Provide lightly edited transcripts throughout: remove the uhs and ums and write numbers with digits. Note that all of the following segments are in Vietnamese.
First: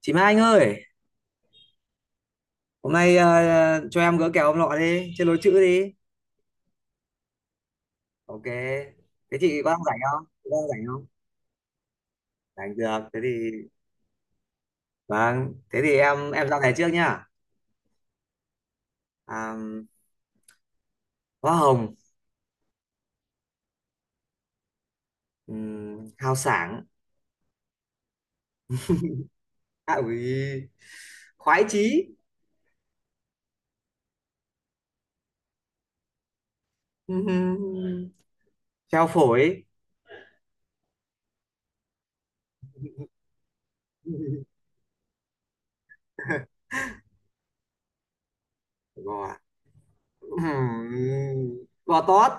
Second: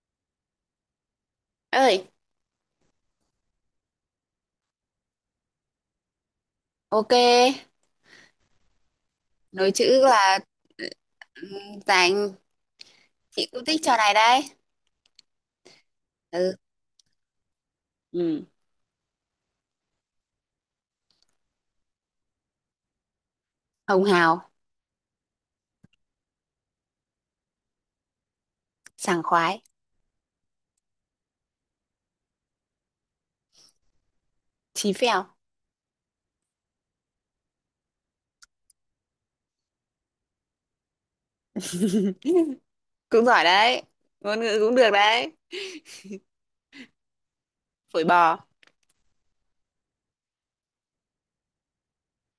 Chị Mai Anh ơi, Ơi. hôm nay cho em gỡ kèo ông nọ đi, chơi lối chữ đi. Ok, Ok, thế chị có nối đang rảnh chữ không? là Chị có đang rảnh không? Dành. Rảnh được, thế thì Chị cũng thích trò này đấy. vâng, thế thì em Ừ. ra này trước nhá. Ừ. À, Hoa Hồng, Hồng hào. Hào Sảng, Sảng khoái. à, ui, Khoái Chí, Chí phèo. um, Treo Phổi, Cũng giỏi đấy. Ngôn ngữ cũng được đấy. Phổi bò. gò, um, gò tót,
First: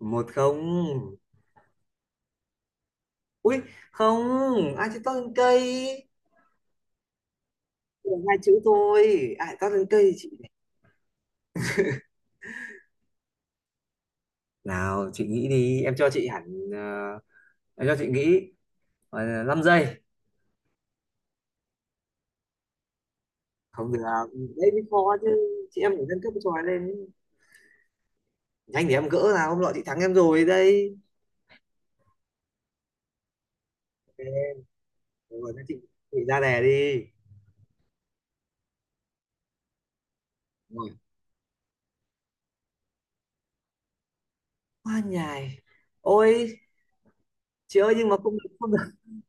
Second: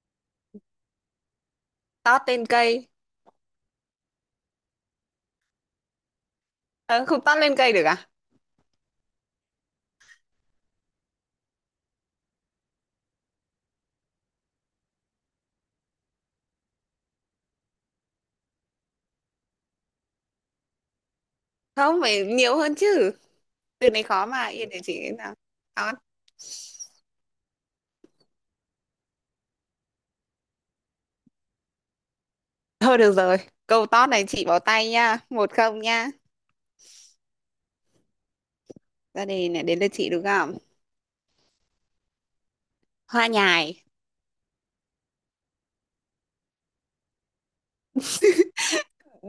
một không, Tót lên cây. ui không, ai chơi tót lên cây, Ờ, không tót lên cây được à? Chỉ hai chữ thôi ai toát lên cây chị này. Nào chị nghĩ đi em cho chị hẳn ờ, em cho chị nghĩ 5 giây Không phải nhiều hơn chứ. Từ không được này khó mà, yên đấy để mới chị khó chứ nào. chị em Tót. phải nâng cấp cái trò này lên nhanh thì em gỡ nào hôm nọ chị thắng em rồi đây. Thôi được rồi, câu tót Ok, này chị bỏ tay nha, một rồi thế chị, không nha. chị ra đề đi. Ra đây này, đến lượt chị đúng không? Rồi. Hoa nhài. Hoa nhài, ôi chị ơi nhưng mà không được không được,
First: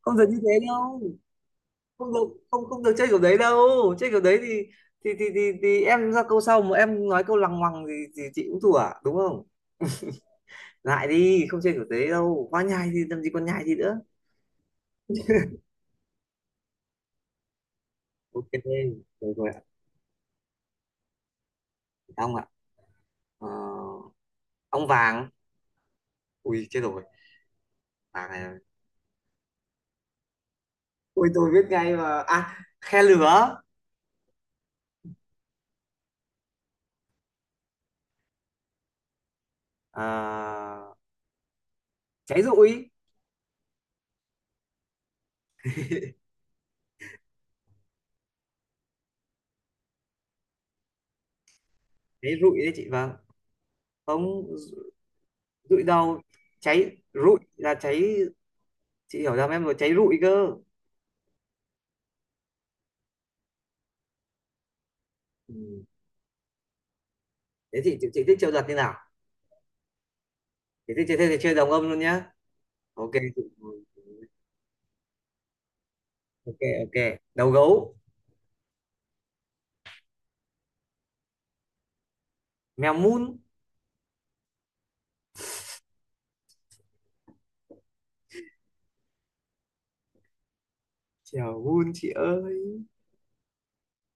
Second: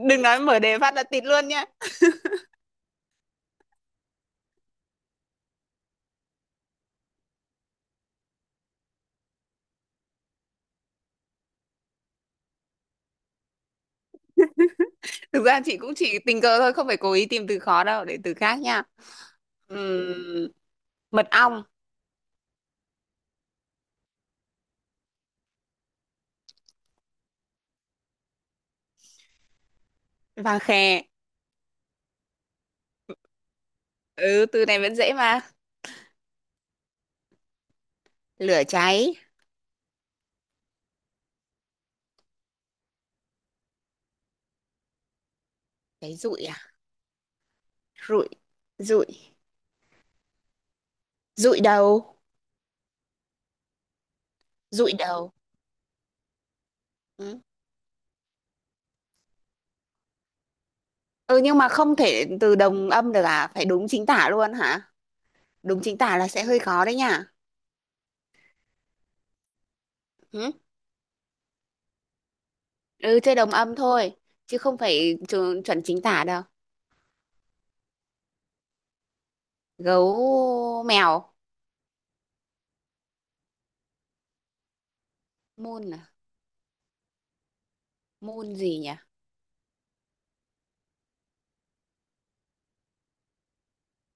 không được như nói mở thế đề phát đâu, là tịt luôn nhá. không được, không không được chơi kiểu đấy đâu, chơi kiểu đấy thì em ra câu sau mà em nói câu lằng ngoằng thì chị cũng thua à? Đúng không, lại đi không chơi kiểu thế đâu, quá nhai thì làm gì còn nhai gì nữa. Thực ra chị cũng chỉ tình cờ thôi, không phải cố ý tìm từ khó đâu, để từ Ok, khác nha. rồi rồi ạ. Ừm, mật ong. Ông ạ, ờ, ông vàng, ui chết rồi, vàng này, Vàng khè. ui tôi biết ngay mà, à khe lửa. Ừ, từ này vẫn dễ mà. Lửa cháy. Ờ, cháy rụi, Cháy rụi à? Rụi, rụi, rụi đầu, cháy rụi đấy chị, vâng, không, rụi đầu. rụi đâu, cháy rụi Ừ. là cháy, chị hiểu ra em rồi, cháy rụi cơ. Ừ, nhưng mà không thể từ đồng âm được à? Phải đúng chính tả luôn hả? Ừ. Đúng chính tả là sẽ hơi khó đấy nhá. Thế chị thích chơi giật như nào, Ừ, chị thích chơi thế thì chơi đồng âm luôn nhá. Ok ừ chơi đồng âm thôi, chứ không phải chuẩn chính tả đâu. ok, ok. Đầu gấu, Gấu mèo. mèo mun, Môn à? Môn gì nhỉ? chào buôn chị ơi,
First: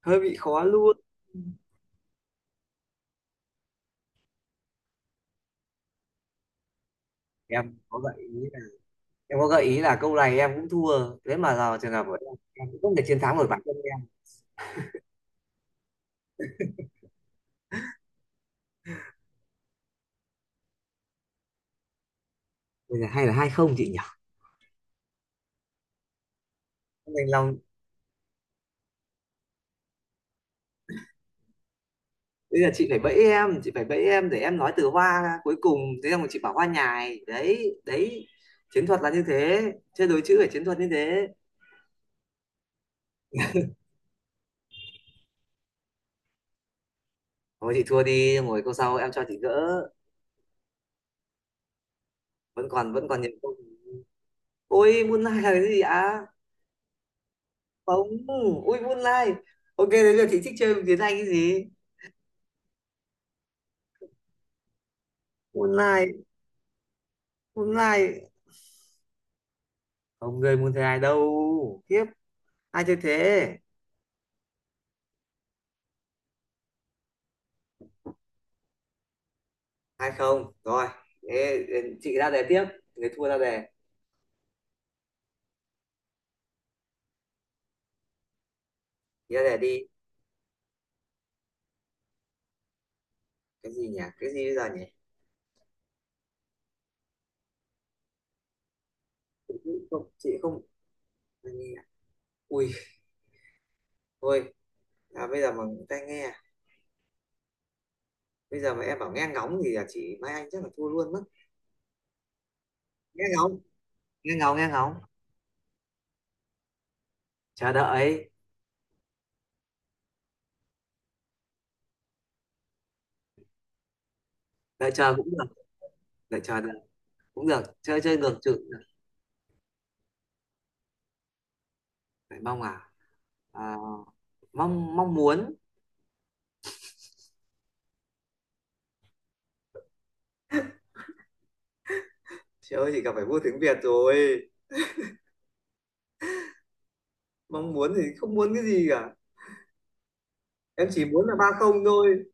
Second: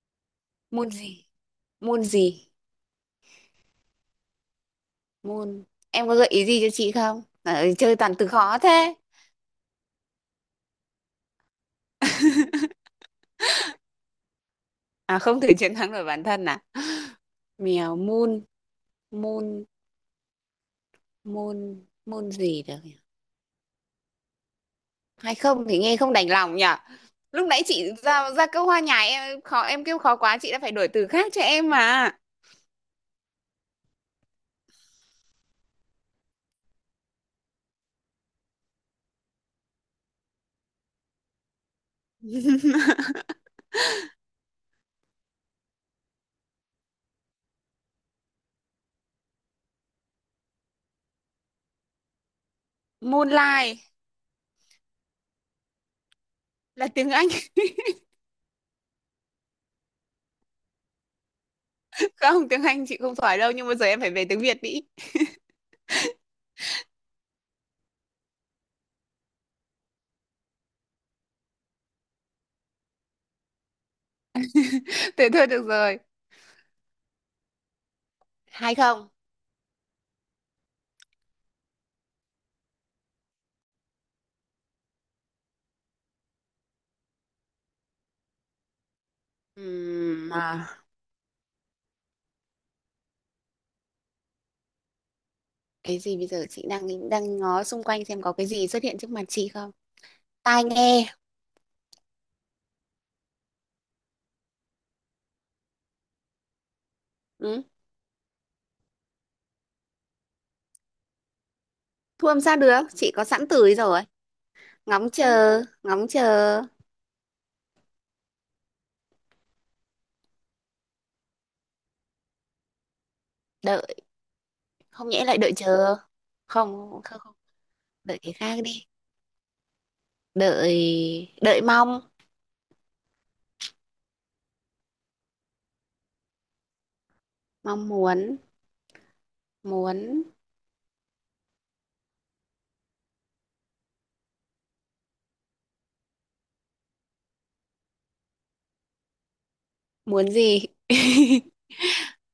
hơi bị khó Môn luôn. gì? Môn gì? Môn. Em có gợi ý gì cho chị không à? Ừ, Em chơi có gợi toàn từ ý là, khó thế. em có gợi ý là câu này em cũng thua, thế mà vào trường hợp của em cũng không thể chiến thắng nổi bản thân em. À, không thể chiến thắng nổi bản thân à. Mèo môn. Môn. Môn gì được nhỉ? Bây giờ hay là hai không chị nhỉ. Hay không thì nghe không đành lòng nhỉ. Không đành Lúc lòng. nãy chị ra ra câu hoa nhài, em khó, em kêu khó quá, chị đã phải đổi từ khác cho em mà. Bây giờ chị phải bẫy em, chị phải bẫy em để em nói từ hoa ra cuối cùng, thế xong rồi chị bảo hoa nhài đấy đấy, chiến thuật là như thế, chơi đối chữ phải chiến thuật như thế. Thôi chị thua đi, ngồi câu sau em cho chị gỡ, vẫn còn nhiều câu. Moonlight Ôi moonlight là cái gì ạ, là tiếng Anh. không, ui moonlight, ok thế giờ chị thích chơi tiếng Anh cái gì. Không, tiếng Anh chị không giỏi đâu, nhưng mà giờ em phải về tiếng Việt đi. Moonlight, Moonlight, không người muốn thế ai đâu tiếp, ai chơi thế. Thế thôi được rồi. Hay không. Hai không rồi, thế chị ra đề tiếp, người thua ra đề, chị ra đề đi. À, Cái gì nhỉ, cái gì bây giờ nhỉ. cái gì bây giờ? Chị đang đang ngó xung quanh xem có cái gì xuất hiện trước mặt chị Chị không? không, chị không. Tai nghe. Ai nghe à? Ui, thôi, à, bây giờ mà tai nghe à? Ừ. Bây giờ mà em bảo nghe ngóng thì là chị Mai Anh chắc là thua luôn mất. Thu âm sao được? Chị Nghe có sẵn ngóng, từ ấy rồi. nghe ngóng, nghe ngóng Ngóng chờ, chờ đợi, đợi. đợi Không chờ nhẽ cũng lại được, đợi chờ. đợi chờ được, Không, không, không. cũng được, chơi chơi Đợi cái ngược chữ khác cũng được. đi. Đợi, đợi mong, Phải mong à, mong mong muốn. mong muốn, muốn, Trời ơi, chị gặp phải vua tiếng Việt rồi. Mong muốn thì không muốn cái gì cả, muốn gì? em chỉ muốn là ba không thôi,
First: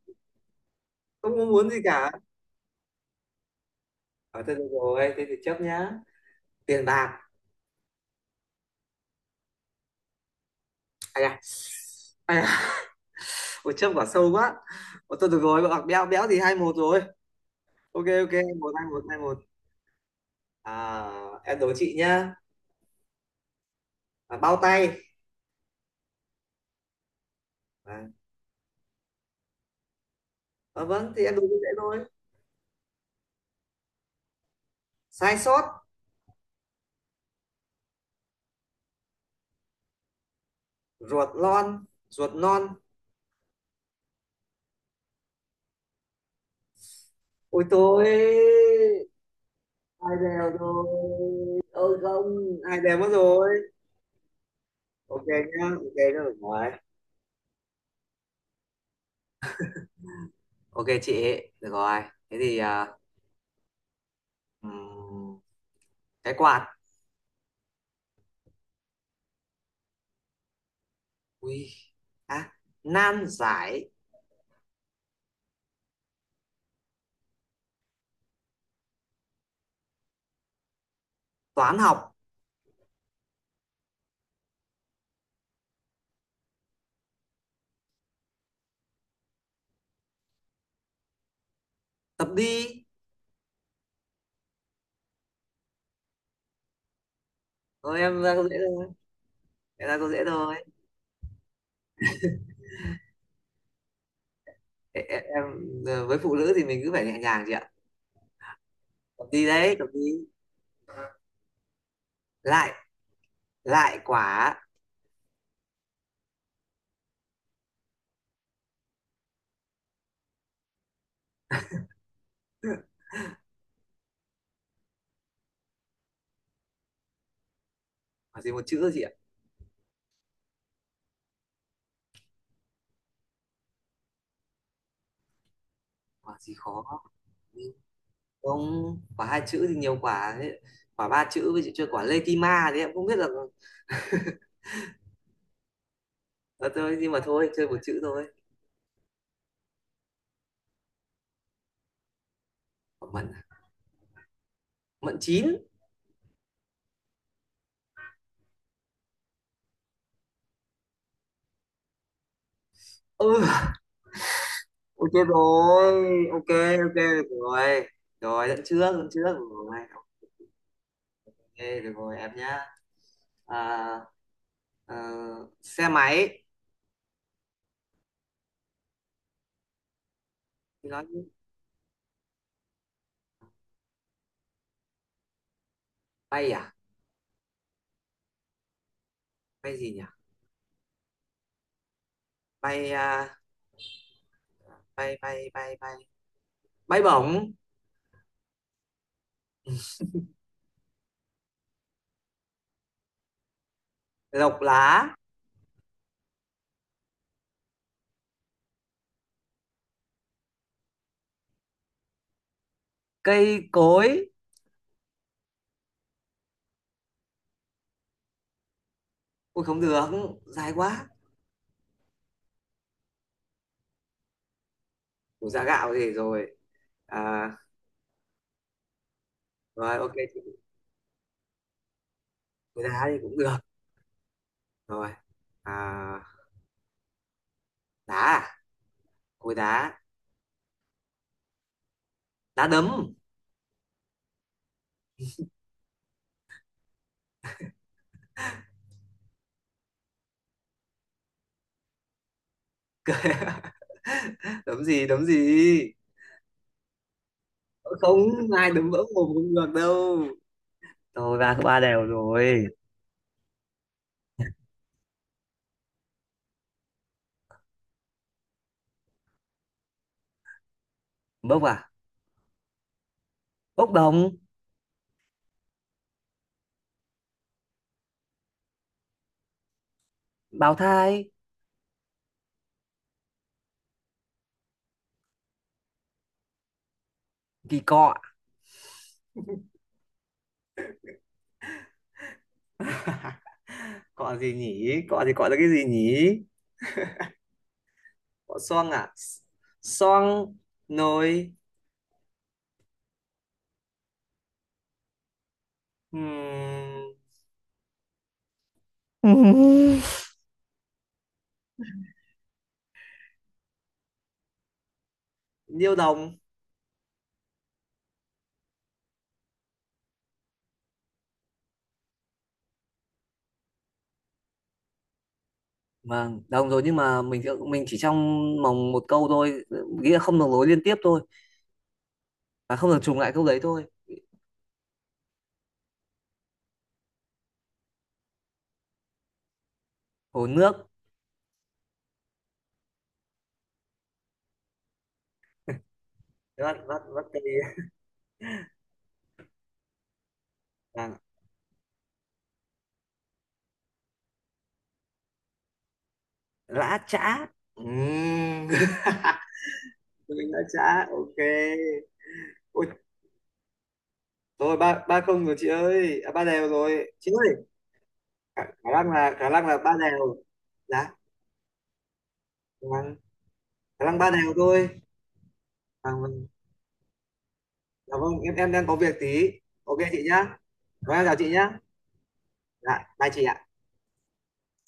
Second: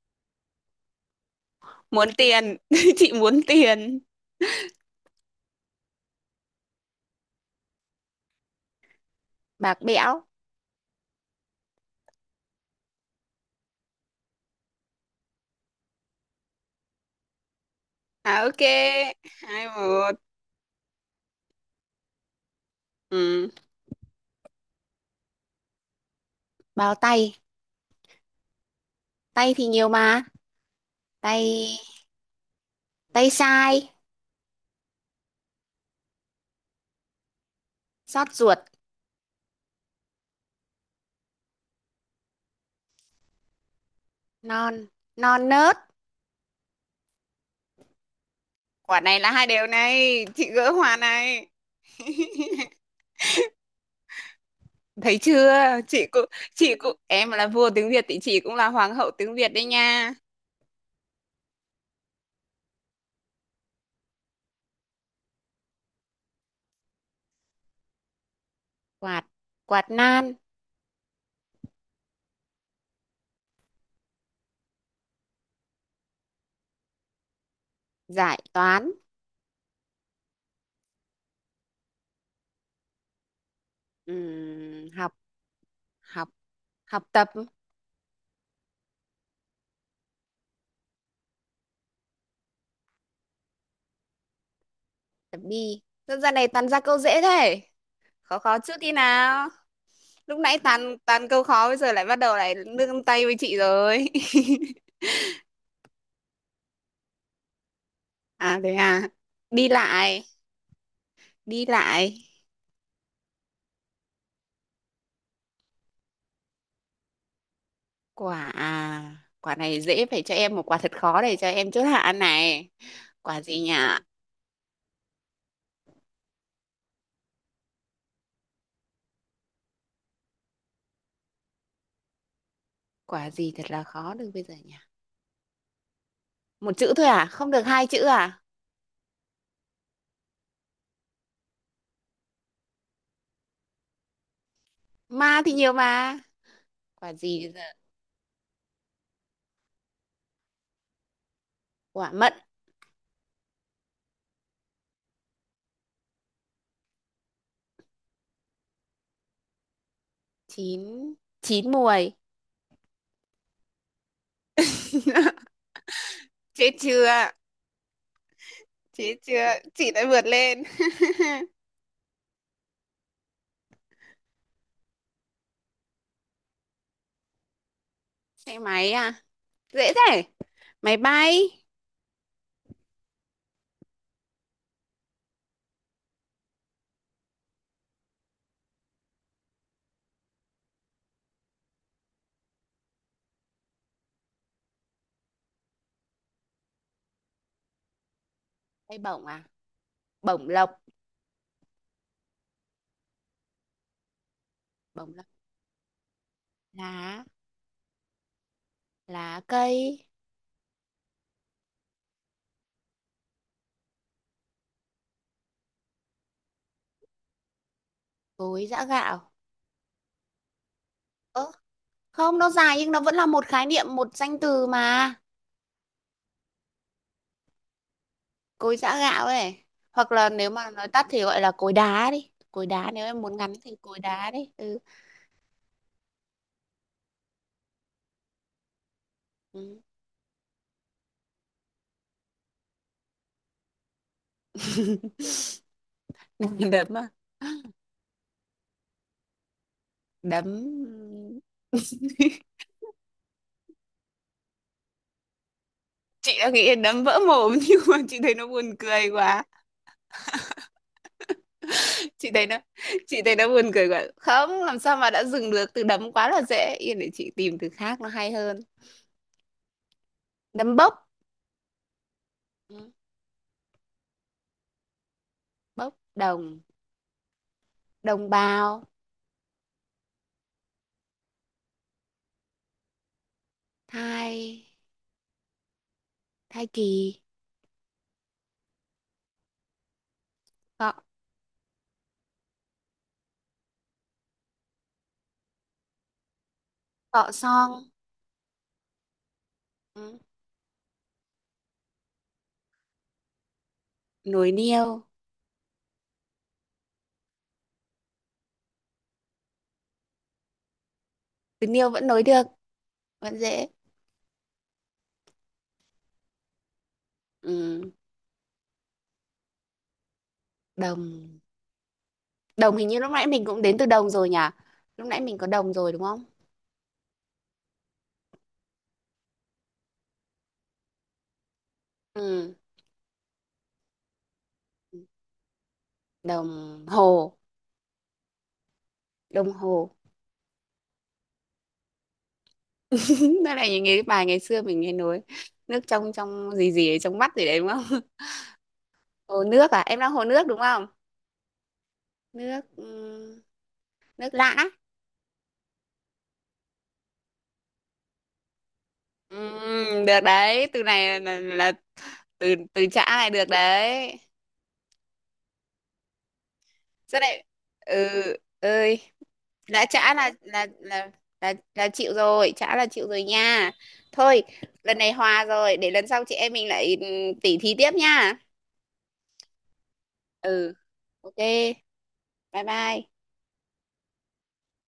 không có muốn gì Muốn cả. tiền. Chị muốn tiền. À, thôi được rồi thế thì chấp nhá. Tiền bạc, Bạc bẽo. ai à, ai à, một chấp quả sâu quá. Ủa, thôi được rồi bạc béo, béo thì hai một rồi. Ok, ok, À ok. một hai một hai một. Hai một. À, em đố chị nhá. Ừ. À, bao tay. Bao tay. À, Tay thì nhiều mà. Vâng thì em đố Tay, dễ thôi. tay sai. Sai sót, Xót ruột. ruột non, ruột non, Non. Non nớt. ôi tôi, Quả này là hai đều hai này, đều chị gỡ rồi, hòa này. ôi không, hai đều mất rồi. Thấy Ok chưa. nhá, ok, Chị cũng, rồi. chị cũng, em là vua tiếng Việt thì chị cũng là hoàng hậu tiếng Việt đấy nha. Ok chị, được rồi. Thế thì ừm, cái quạt. Quạt. Quạt nan. Ui. À, nan giải, Giải toán. toán học học. Học. Học tập. tập đi. Tập đi. Sao giờ này toàn ra câu dễ thế? Thôi em ra Khó câu dễ khó trước thôi. đi nào. Em ra câu dễ Lúc thôi. nãy toàn toàn câu khó, bây giờ lại bắt đầu lại nương tay với chị rồi. Ê, Em, với phụ nữ thì mình cứ phải nhẹ nhàng chị ạ. À thế à. Tập đi Đi đấy, tập đi. lại. Đi lại. Lại, lại quả. Quả à? Quả này dễ, phải cho em một quả thật khó để cho em chốt hạ này. Quả gì nhỉ? Quả gì một chữ chị ạ? Quả gì thật là khó được bây giờ nhỉ? Quả gì Một chữ khó? thôi à, không được hai chữ à? Không, quả hai chữ thì nhiều quả. Quả ba chữ với chị chơi quả lê kim ma đấy em không biết là. Ma thì nhiều mà. Ờ, thôi nhưng Quả mà gì thôi bây giờ? chơi một chữ thôi. Quả mận. Quả mận, à? Mận chín. Chín. Chín muồi. Ừ. Ôi chết rồi, ok, Chết ok, được chưa. rồi. Rồi, dẫn Chết trước, được chưa. rồi. Chị đã vượt lên. Ok, được rồi, em nhá. À, ờ, xe máy, Xe máy à? Dễ thế. thì Máy nói chứ. bay. Bay à? Bay gì nhỉ? Bay, à, bay, bay, bay, bay. Bay bổng, Bay bổng à? Bổng lộc. lộc lá, Bổng lộc. Lá. Lá cây. cây cối. Cối giã gạo. Ôi không được, dài quá. Ơ, không, nó dài nhưng nó vẫn là một khái niệm, một danh từ mà. Ủa dạ gạo gì rồi. À, Cối giã gạo ấy. rồi, ok, Hoặc là nếu mà nói tắt thì gọi là cối đá đi, cối cối đá, đá nếu thì em muốn cũng ngắn được. thì cối đá đi. Ừ. Rồi, à, đá à? Cối Ừ. đá, đá đấm. Đấm à? Đấm. Đấm gì, đấm gì? Chị đã nghĩ đến đấm vỡ mồm nhưng mà Không, chị thấy nó ai buồn đứng vỡ cười một quá. cũng được đâu, thôi ba ba đều Chị thấy nó, rồi. chị thấy nó buồn cười quá không làm sao mà đã dừng được. Từ đấm quá là dễ, yên để chị tìm từ khác nó hay hơn. Đấm bốc. Bốc à, Ừ, bốc đồng, bốc đồng. Đồng bào. bào thai, Thai. Thai kỳ. kỳ cọ. Có. Cọ gì nhỉ, cọ thì cọ là cái gì nhỉ. Cọ xong. Cọ xoong à, Ừ. xoong nồi. Nối niêu. ừm, Từ niêu vẫn nối được. Vẫn dễ. niêu đồng. Ừ. Đồng. Đồng hình như lúc nãy mình cũng đến từ đồng rồi nhỉ. Lúc nãy mình có đồng rồi đúng không? Vâng đồng rồi nhưng mà mình chỉ trong vòng một câu thôi, nghĩa là không được nối liên tiếp thôi, Ừ. và không được trùng lại câu đấy thôi. Đồng hồ. Đồng hồ. Hồ nước, Đó là những cái bài ngày xưa mình nghe nối, nước trong, trong gì vắt gì ấy, vắt trong vắt mắt gì tay. đấy đúng không? Hồ nước à, em đang hồ nước đúng không? Vâng, Nước, ừ, nước lã. lã chã. Ừm. Ừ, được Mình lã đấy, từ chã này ok. là từ Ui, từ chã này được đấy. rồi ba ba không rồi chị ơi, à, ba đều rồi Rất chị đấy. ơi. Ừ. khả, khả Ừ. năng là khả năng là Đã ba chả là đều. là Dạ. là là là chịu rồi, chả là Dạ chịu vâng, rồi nha. khả năng ba Thôi đều thôi. lần này hòa rồi, để lần À, sau chị vâng. em mình lại, tỉ thí tiếp Dạ vâng nha. em đang có việc tí, ok chị nhá, Ừ. rồi em chào Ok, chị nhá. bye Dạ, bye. bye chị ạ.